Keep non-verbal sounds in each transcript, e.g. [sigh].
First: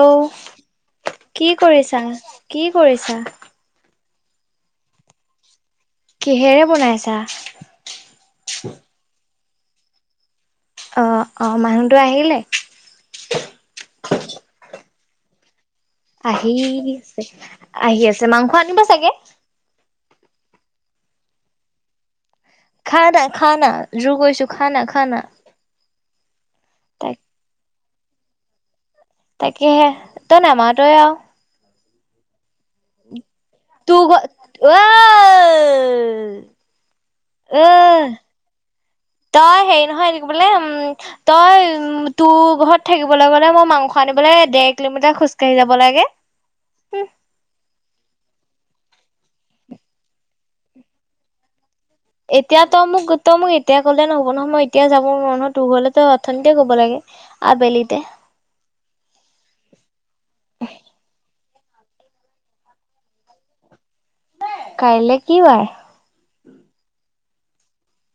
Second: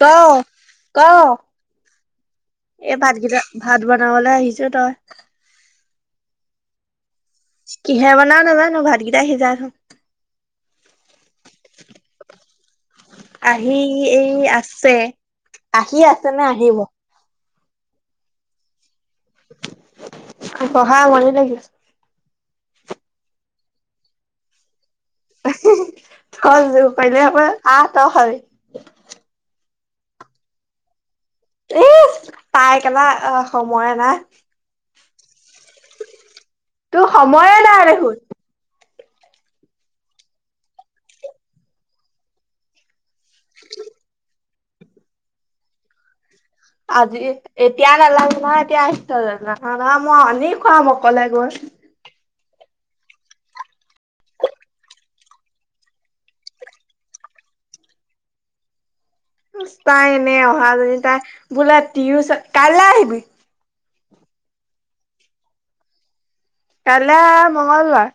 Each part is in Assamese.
ক, ক, কি কৰিছা? কি এই কৰিছা? ভাতকেইটা ভাত নহলে আহিছ তই। কিহেৰে বনাইছা? কিহেৰে বনাও নাজানো ভাতকেইটা সিজাই আছোঁ। অ', অ', মানুহটো আহিলে? আহি এই আছে। আহি আছে নে আহি আহিব আছে, আহি আছে, মাংস আনিব চাগে। বহা আমনি লাগিল। খানা, খানা আৰু কৈছো খানা, খানা তাক, [unintelligible] তাকেহে তই নমাতয়ে আৰু। ইছ ত, ঐ তোৰ সময়ে ঐ নাই দেখোন। তই হেৰি নহয় বোলে উম, তই তোৰ ঘৰত থাকিব। গলে বোলে মই মাংস আনিবলৈ ডেৰ কিলোমিটাৰ খোজকাঢ়ি যাব লাগে। আজি এতিয়া নালাম নাহ এতিয়া। নাহা না, মই আনি খুৱাম অকলে গৈ। এতিয়া তই মোক, তই মোক এতিয়া কলে নহ'ব নহয়ই এতিয়াই যাম। মোৰ মনত হবলে অথনিতে ক'ব লাগে আবেলিতে। তাই এনে অহা জনী তাই বোলো তিও কাইলৈ আহিবি। কাইলে কি বাৰ? কাইলৈ মঙ্গলবাৰ।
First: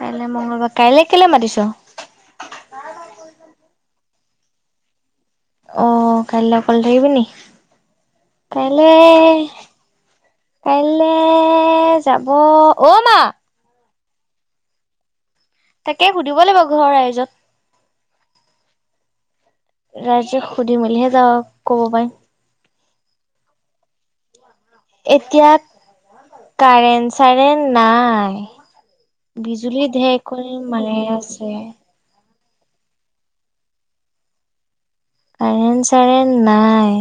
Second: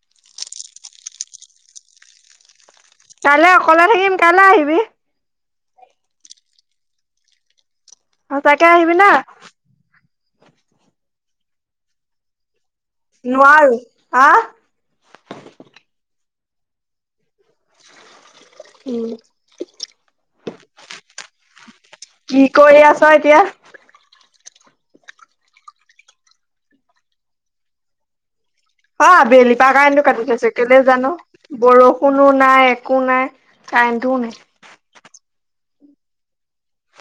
কাইলে মঙ্গলবাৰ, কাইলে কে'লে মাতিছ? কাইলৈ অকলে থাকিম কাইলৈ আহিবি। অ, কাইলৈ অকলে থাকিবি নেকি, সঁচাকে আহিবি না কাইলৈ? কাইলে যাব অ মা নোৱাৰো হা। তাকে সুধিব লাগিব ঘৰৰ ৰাইজক। উম। ৰাইজে সুধি, মেলিহে যাব কব পাই। ত‌ই এতিয়া এতিয়া কাৰেন, চাৰেণ নাই। আবেলিৰপা বিজুলী কাৰেন্টটো কাটি থৈছে, ঢেৰেকণি কেলে মাৰে জানো, আছে বৰষুণ নাই একো, নাই কাৰেন্টটো নাই। কাৰেন্ট, চাৰেন নাই,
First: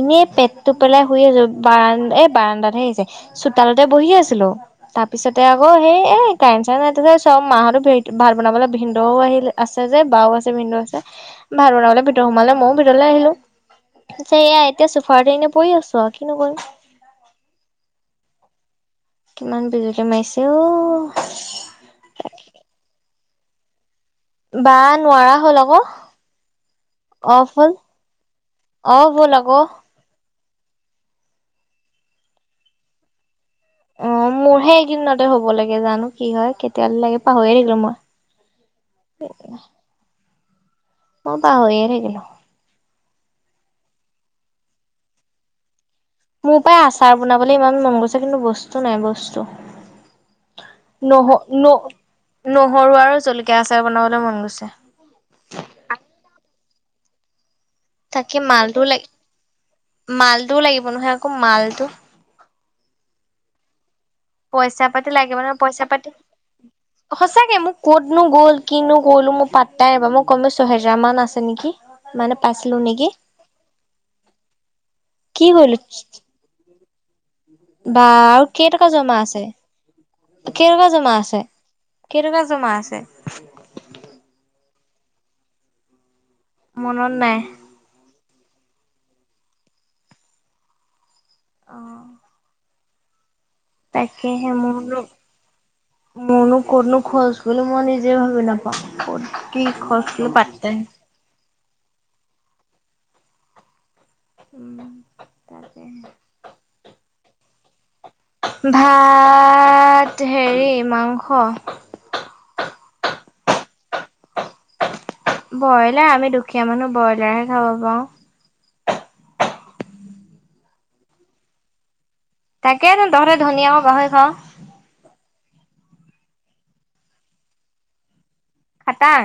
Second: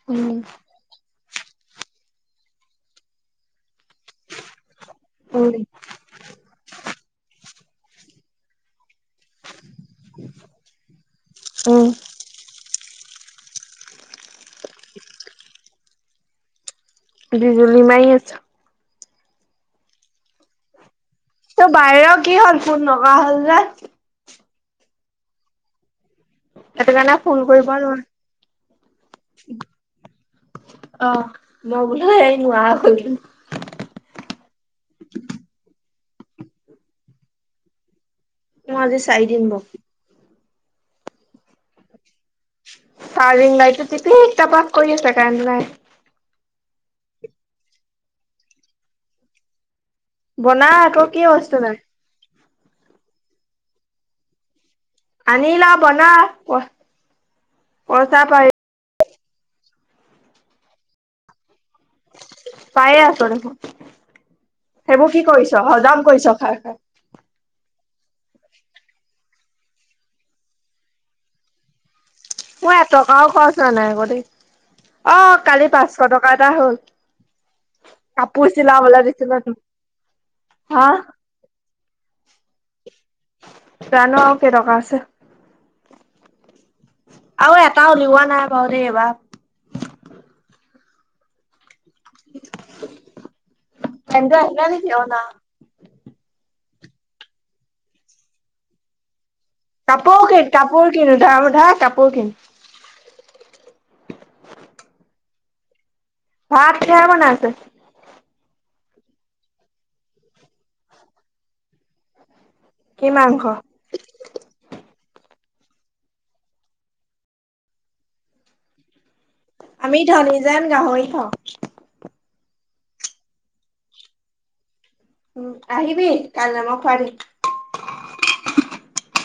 এনে উম পেটটো পেলাই। শুই আছো, বাৰন এই বাৰাণ্ডাতহে আহিছে। তালতে বহি আছিলো। তাৰ পিছতে উম আকৌ সেই এ, কাৰেন্ট, চাৰেন চব মাহত ভেট [unintelligible] ভাত বানাবলৈ ভিন্ ও, আহিল আছে, যে বাও আছে, ভিনদেউ আছে। ভাত উম বনাবলৈ ভিতৰত সোমালে ময়ো আহিলো, পিছে এয়া এতিয়া চুফাৰটনে পৰি আছো আৰু কিনো কৰিম। বিজুলি মাৰি আছে। কিমান বিজুলী মাৰাইছে অ'। তোৰ বায়েৰৰ কি হ'ল ফোন লগা হ'ল যে? বা, নোৱাৰা হ'ল আকৌ। সেইটো কাৰণে ফুন কৰিব নোৱাৰে। অ, ব'ল আকৌ। অ, মই বোলো এই নোৱাৰ হ'ল। অ, মোৰহে এইদিনতে হ'ব লাগে, জানো কি হয়, কেতিয়াবা লাগে পাহৰিয়ে থাকিলো মই। মই আজি চাৰিদিন ব মই পাহৰিয়ে থাকিলো। চাৰ্জিং লাইততো তিপিক তাপাক কৰি আছে, কাৰন্টটো নাই। মোৰ প্ৰায় আচাৰ বনাবলৈ ইমান মন গৈছে, কিন্তু বস্তু নাই বস্তু। বনা আকৌ কি নহ বস্তু নাই ন নহৰু আৰু জলকীয়া আচাৰ বনাবলে মন গৈছে। আনিল‌ বনা। পইচা তাকে পাই মালটোও লাগি মালটোও লাগিব নহয় আকৌ মালটো। পায়ে আচ দেখোন। পইচা সেইবোৰ পাতি কি লাগিব কৰিছ নহয় পইচা হজম পাতি। কৰিছ খাই খাই সচাকে মোক ক'তনো গ'ল কিনো গ'লো মোৰ পাতটাই নাপাওঁ, মই কম ছহেজাৰ মান আছে নেকি। মানে মোৰ পাইছিলো নেকি এটকাও খৰচ হোৱা নাই আকৌ দেই, অ কি কালি পাঁচশ কৰিলো টকা এটা হ'ল। বা আৰু কাপোৰ কেইটকা চিলাবলৈ জমা দিছিলো আছে? তোক। হা কেইটকা জমা আছে? কেইটকা জমা আছে? জানো আৰু কেইটকা আছে মনত নাই আৰু এটা উলিওৱা নাই বাৰু দেই এইবাৰ। অ, [inaudible] তাকে পেনটো হে আহিলে নেকি মনু অ নাই মনু কতনো খৰজ গ'ল বুলো, মই নিজে ভাবি নাপাওঁ ক কাপোৰ কিন কাপোৰ কিনো, উধাই-মুধাই কাপোৰ কিন। কম। ভাত কিহেৰে বনাই আছে? ভাত হেৰি মাংস। কি মাংস ব্ৰইলাৰ আমি দুখীয়া মানুহ ব্ৰইলাৰ হে খাব পাৰওঁ। আমি ধনী যোন গাহৰি খাওঁ। তাকে তহৰে ধনিয় গাহৰি খাওঁ। উম, আহিবি কাল ম ফাৰ খাটাং।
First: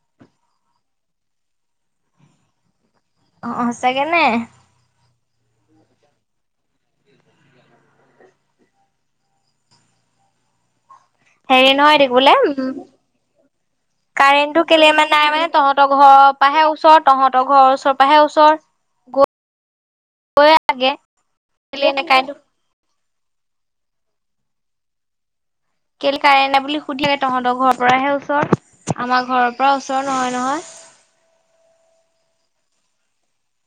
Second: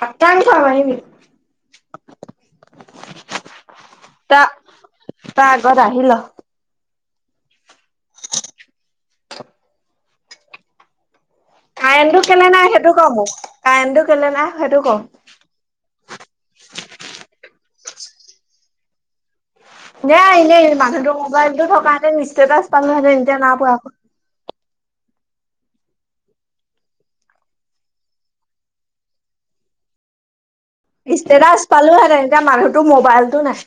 কটাানছ নাইিবি। অ, ' চাগে নে? ত আগৰ আহিল। হেৰি নহয় দে কাৰেণ্টটো বোলে কেলে উ নাই সেইটো ক মোক কাৰেণ্টটো কেলে নাই কাৰেণ্টটো সেইটো কেলে ক ইমান নাই মানে তহঁতৰ ঘৰ পৰাাহে ওচৰ তহঁতৰ ঘৰ ওচ ওৰাহে ওচৰ গ নে আহিলে মানুহতৰ মোবাইলতো কেলে নাই কাৰেণ্টটো থকাাহেতেনষ্টেটাছ পালোহেতেন। এতিয়া ন প আকৌ কেেল কাৰে ন বুলি সুধিয়ে তহঁতৰ ঘৰ পৰাহে ওচৰত। আমাৰ ঘৰৰ পৰা ওচৰৰ নহয় নহয়। ই্তৰা পালো হেতেন এতিয়া মানুহটোো মোবাইলতটো নাই।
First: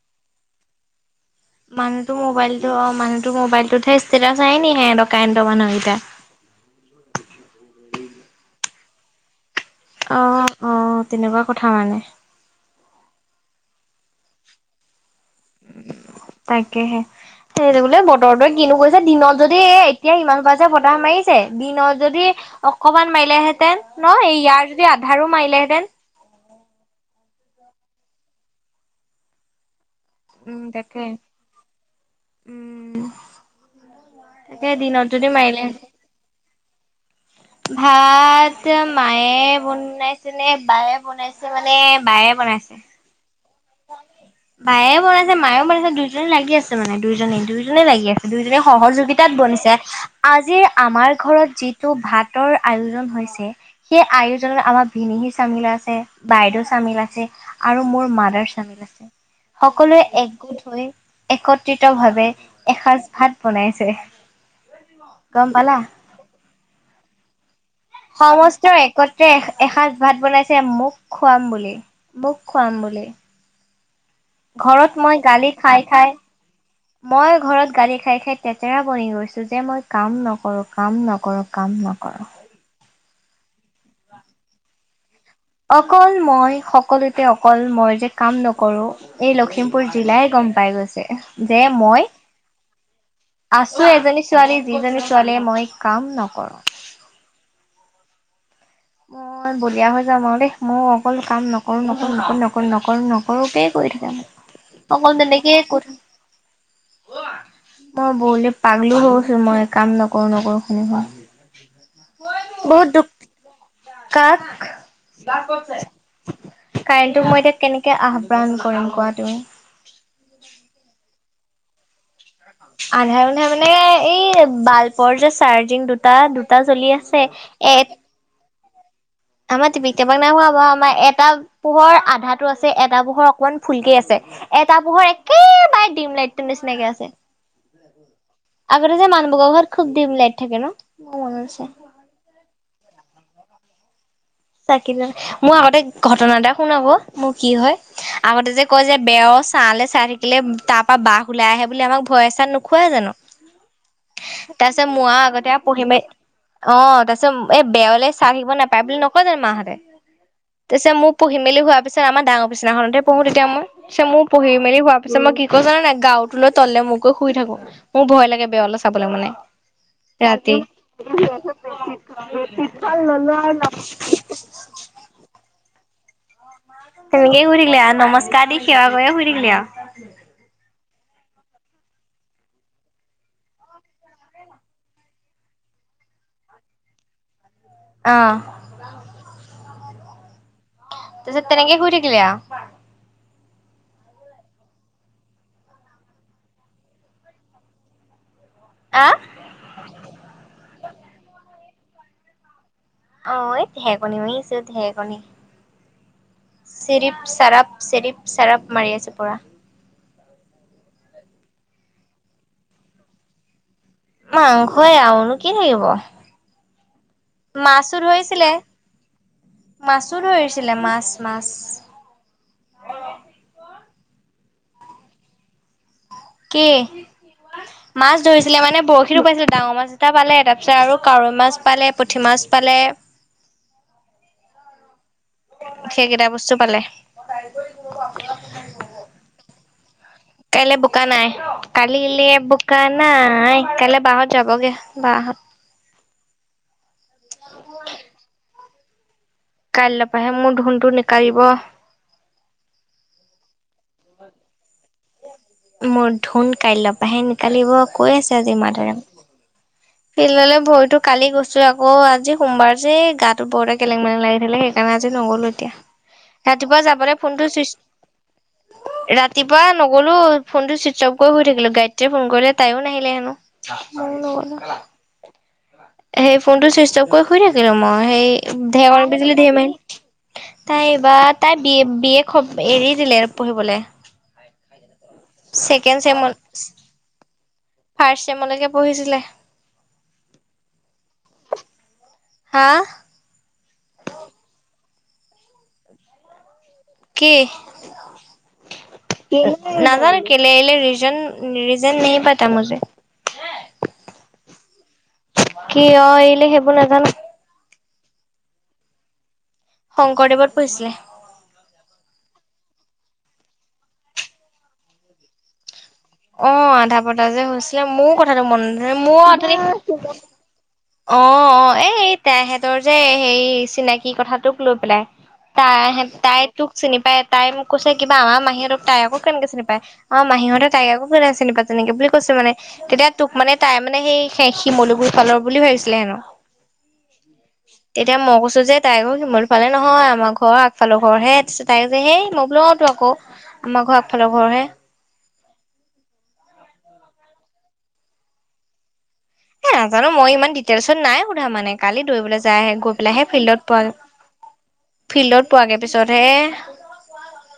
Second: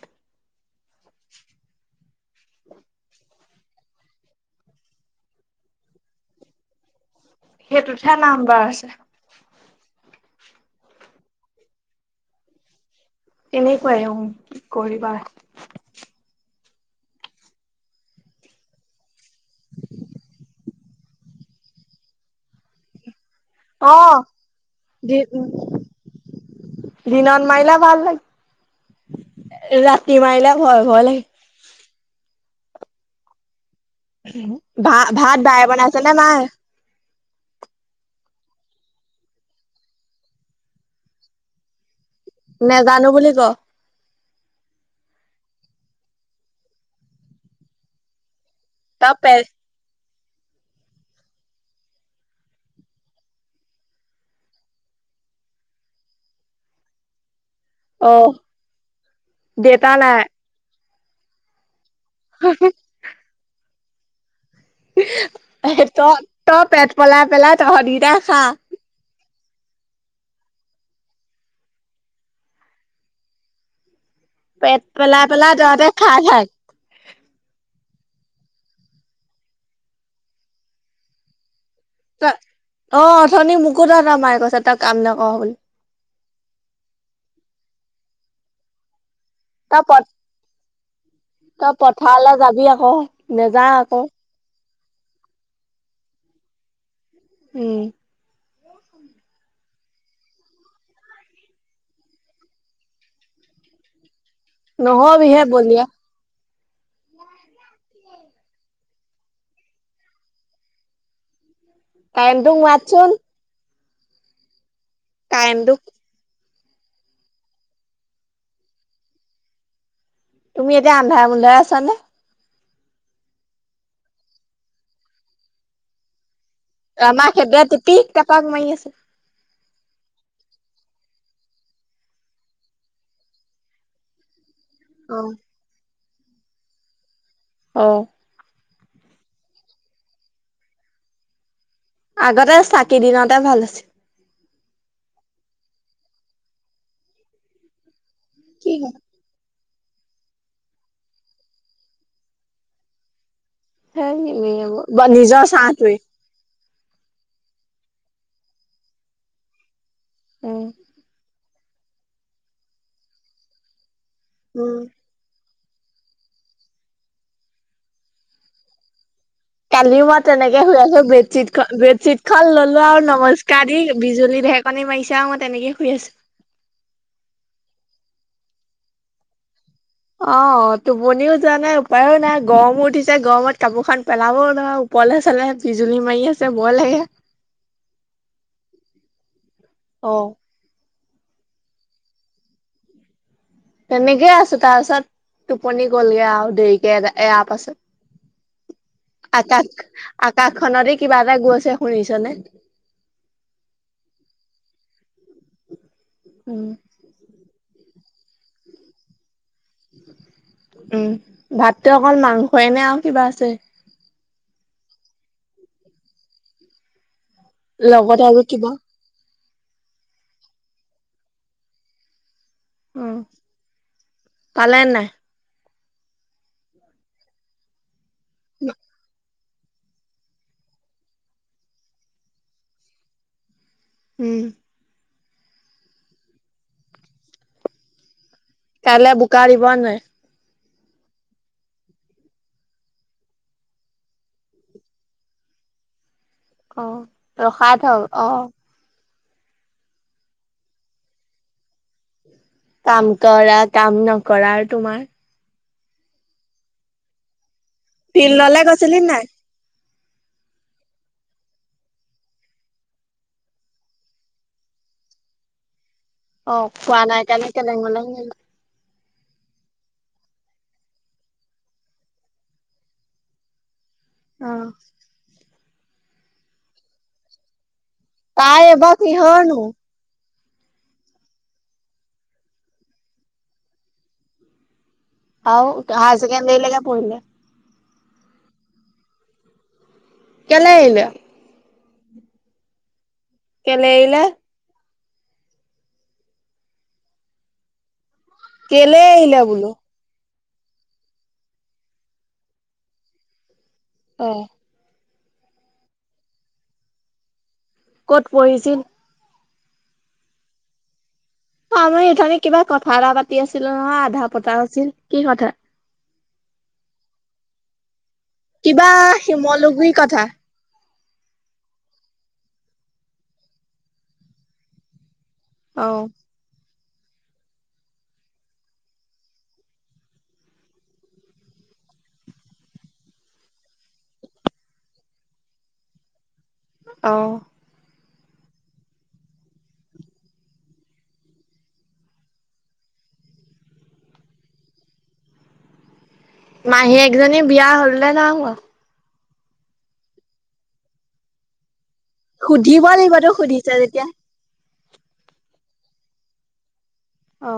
মানুহটোো মোবাইলতো অ মানুহ তৰ মোবাইলটোতহে ষ্টেটাচ আহ নি সে দকনত মানুহকেইটা [inaudible] সেইটোতহে নাম্বাৰ আছে। অ, ' অ, 'তেনেকুৱা কথা মানে এনেকুৱাই কৰিবা। তাকেহে সেইটো বোলে বতৰটোৱে কিনো কৈছে দিনত যদি এ এতিয়া সিমান পাইছে ফতাহ মাৰিছে দিন যদি অকমান মাৰিলেহেঁতেন অ ন এই ইয়াৰ যদি দি আধাৰো মাৰিলেহেতেন। দিনত মাৰিলা ভাল লাগে। ৰাতি মাৰিলে উম ভয় তাকে ভ উম, তাকে ভা দিনত যদি ভাত বায় মাৰিলেহেঁতেন বনাইছে নে মায়। ভাত মায়ে বনাইছে নে বায়ে বনাইছে মানে বায়ে ন বনাইছে। গানো বুলি ক। মায়ে বনাইছে মায়েও বনাইছে দুইজনে লাগি আছে মানে দুইজনে দুইজনে লাগি আছে দুইজনে তই সহযোগিতাত পে বনিছে আজিৰ আমাৰ ঘৰত যিটো ভাতৰ আয়োজন হৈছে সেই আয়োজনত আমাৰ ভিন সি চামিল আছে বাইদেউ চামিল আছে। আৰু মোৰ অ মাদাৰ চামিল আছে দেউতা সকলোৱে নাই একগোট হৈ একত্ৰিত ভাৱে এসাঁজ ভাত বনাইছে। গম পালা তই তই পেট পলাই পেলাই তহঁতকেইটাই খা সমস্ত একত্ৰে এসাঁজ ভাত বনাইছে মোক খুৱাম বুলি মোক খুৱাম বুলি। পেট ঘৰত মই পেলাই গালি পেলাই খাই তহঁতে খাই থাক মই ঘৰত গালি খাই খাই তেতেৰা বনি গৈছো যে মই কাম নকৰো কাম নকৰো কাম নকৰোঁ। তই অ, 'অথনি মোকোত মাৰে কৈছে তাক কাম ন অকল মই সকলোতে অকল মই যে কাম নকৰো। এই তই প লখিমপুৰ জিলাই গম পাই গৈছে। যে তই মই পথাৰলৈ যাবি আকৌ নেযা আছো আকৌ এজনী ছোৱালী যিজনী ছোৱালীয়ে মই কাম নকৰোঁ। উম, মই বলিয়া হৈ যাাম আৰু দেই মই অকল কাম নকৰো নকৰো নকৰ নকৰো নকৰো নকৰোেই আ, ' ত তে নহবিহে নকে ক বলিয়া মই বৰলি পাগলি হৈছো মই কাম নকৰো নকৰো শুনি শুনি বহুত দুখ [unintelligible] কাক কাৰেণ্টটোক কাৰেণ্টোক মই এতিয়া কেনেকে আহ্বান কৰিম কোৱা তুমি তুমি এতিয়া আন্ধাৰে মুন্ধাৰে আছা নে আন্ধাৰ- মুন্ধাৰে মানে এই বাল্বৰ যে চাৰ্জিং দুটা দু টা জ্বলি আছে আমাৰ সেইটোৱে এক টিপিক টাপাক মাৰি আছে আমাৰ টিপিক টাপাক নাই হোৱা বাৰু আমাৰ এটা পোহৰ আধাটো আছে এটা পোহৰ অকমান ফুলকেই আছে এটা পোহৰ অ একেবাৰে দিম লাইটটোৰ নিচিনাকে আছে। অ আগতে যে মানুহবোৰৰ ঘৰত খুব ডিম লাইট থাকে ন মোৰ মনত আছে। আগতে চাকি দিনতে ভাল আছিল চাকি মোৰ আগতে ঘটনা এটা শুন আকৌ মোৰ কি হয় আগতে যে কি কয় যে হয় বেয়স ছাঁ লে চাই থাকিলে তাৰ পৰা বাঘ ওলাই আহে বুলি আমাক ভয় -চয় নোখোৱাই জানো সেই তাৰ পিছত ম আৰু নিজৰ আগতে পঢ়িম চাহটোৱে অ তাৰপিছত এই বেৰলে চাই থাকিব নাপায় বুলি নকয় জানো মাহঁতে তাৰপিছত মোৰ পঢ়ি- মেলি হোৱাৰ পিছত আমাৰ ডাঙৰবিচনাখনতে পঢ়ো তেতিয়া মই পিছে মোৰ উম পঢ়ি-মেলি হোৱাৰ পিছত মই ও জান নে নাই গাঁৰুটো লৈ তললে মুখ কৰি শুই থাকো মোৰ ভয় লাগে বেৰলৈ চাবলৈ মানে কালিও মই ৰাতি তেনেকে শুই আছো বেডশ্বীট বেডশ্বিটখন ল'লো আৰু নমস্কাৰ দি বিজুলী ঢেৰকনি মাৰিছে আৰু মই তেনেকে শুই আছো তেনেকে এ শুই থাকিলি আৰু নমস্কাৰ দি সেৱা কৰিয়ে শুই থাকিলি আৰু অ তু টোপনিও যোৱা নাই উপায়ো নাই গৰমো উঠিছে গৰমত কাপোৰ খন পেলাবও নোৱাৰো ওপৰলে চালহে বিজুলী মাৰি আছে ভয় লাগে অহ অ তাৰ পাছত তেনেকে শুই থাকিলি আৰু তেনেকে আছো তাৰ পিছত টোপনি গলগে আৰু দেৰিকে এ আপ আছে আহ আকাশ আকাশখনৰে কিবা এটা গৈছে শুনিছনে অ', এই ঢেৰেকনি মৰিছে ঢেৰেকনি উম চিৰিপ চাৰপ। চিৰিপ চাৰাপ মাৰি আছে পুৰা। উম, ভাতটো অকল মাংসই নে আৰু কিবা আছে? মাংসই আৰুনো কি থাকিব। মাছও লগতে আৰু ধৰিছিলে। কিবা মাছো ধৰিছিলে মাছ মাছ। উম, পালে নাই? কি মাছ ধৰিছিলে মানে বৰশীটো পাইছিলে ডাঙৰ মাছ এটা পালে তাৰ পিছত আৰু কাৱৈ মাছ পালে পুঠি মাছ পালে। উম। সেইকেইটা বস্তু পালে। কাইলৈ বোকা দিব নে নাই? কাইলৈ বোকা নাই, কালিলে বোকা নাই কাইলৈ বা হঁত যাবগে বা হঁত। [inaudible] অ', ৰখাই থ' অ'। কাইলৈৰ পৰাহে মোৰ ধুনটো নোকাৰিব। কাম কৰা কাম নকৰা আৰু তোমাৰ। মোৰ ধুন কাইলৈৰ পৰাহে নোকালিব কৈ আছে আজি ফিল্ডলে মাদাৰে। গৈছিলি নাই? ফিলডলে ভৰিতো কালি গৈছো আকৌ আজি সোমবাৰ যে গাটো বৰকে কেলেং মেলেং লাগি থাকে স আজি নগ'লো এতিয়া। অ ৰাতিপুৱা খোৱা যাবলৈ নাই কাৰণে ফোনটো কেলেং মেলেং হ'ল। চুইচট ৰাতিপুৱা নগ'লো ফোনটো চুইচ অফ কৰি শুই থাকিলো। গাইত্ৰীয়ে ফোন কৰিলে তাইও নাহিলে হেনো। মইয়ো অ নগ'লো। সেই ফোনটো চুইচ অফ কৰি শুই থাকিলো মই। তাই সেই এইবাৰ ধেৰেকণি বিজুলী ধে কিহৰনো মাৰ তাই এইবাৰ তাই বি-বি খব এৰি দিলে পঢ়িবলৈ। আৰু ছেকেণ্ড হায়াৰ চেমত চেকেণ্ডেৰি লৈকে পঢ়িলে। ফাৰ্ষ্ট চেমলৈকে পঢ়িছিলে। কেলে এৰিলে? হা? কেলে এৰিলে? কি? কেলে এৰিলে বোলো? কেলে এৰিলে ৰিজন-ৰিজন নেহি পতা মোজে। আহ। কিয় এৰিলে সেইবোৰ নাজানো। ক'ত পঢ়িছিল? শংকৰদেৱত পঢ়িছিলে। অ', মই উঠনি কিবা কথা এটা পাতি আছিলো নহয় আধা পতা আছিল কি কথা? অ', আধা পতা যে হৈছিলে মোৰ কথাটো মন কিবা মোৰ শিমলুগুৰি অ', কথা। অ', এই তেহঁতৰ যে সেই চিনাকি কথাটোক লৈ পেলাই। অ তাই তাই তোক চিনি পায়। তাই মোক কৈছে কিবা আমাৰ মাহীহঁতক তাই আকো কেনেকে চিনি পায়। আমাৰ মাহীহঁতে তাইক আকৌ কেনেকে চিনি পায় তেনেকে বুলি কৈছে মানে। তেতিয়া তোক মানে তাই মানে সেই শিমলুগুৰি ফালৰ বুলি পঢ়িছিলে হেনো। আহ। তেতিয়া মই কৈছো যে তাই ঘৰ শিমলুফালে নহয় আমাৰ ঘৰ আগফালৰ ঘৰহে। তাৰ পিছত তাই কৈছে সেই মই বোলো অ' তো আক। আকৌ আমাৰ ঘৰ আগফালৰ ঘৰহে। মাহীয়েক জনী বিয়া হ'লনে নাই হোৱা? এ নাজানো মই ইমান ডিটেইলছত নাই সুধা মানে। কালি দৌৰিবলৈ যায় হে সুধিব গৈ পেলাই লাগিব হে তোক ফিল্ডত সুধিছে পোৱা যেতিয়া। ফিল্ডত পোৱাগে পিছত হে অ'।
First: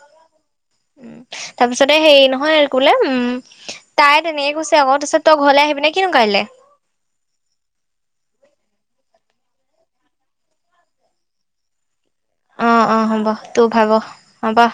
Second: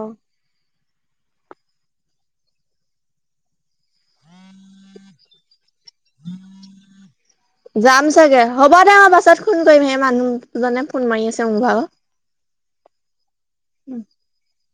উম। তাৰপিছতে হেৰি নহয় কোলে উম, তাই তেনেকে কৈছে আকৌ তাৰিছত তই ঘৰলে আহি পিনে যাম চাগে হ'ব দে, বা। তত ফোন কৰি সেই মানুহজনে ফোন মাৰি আছে মভও অ', অ', হ'ব তোৰ ভাব হ'বা।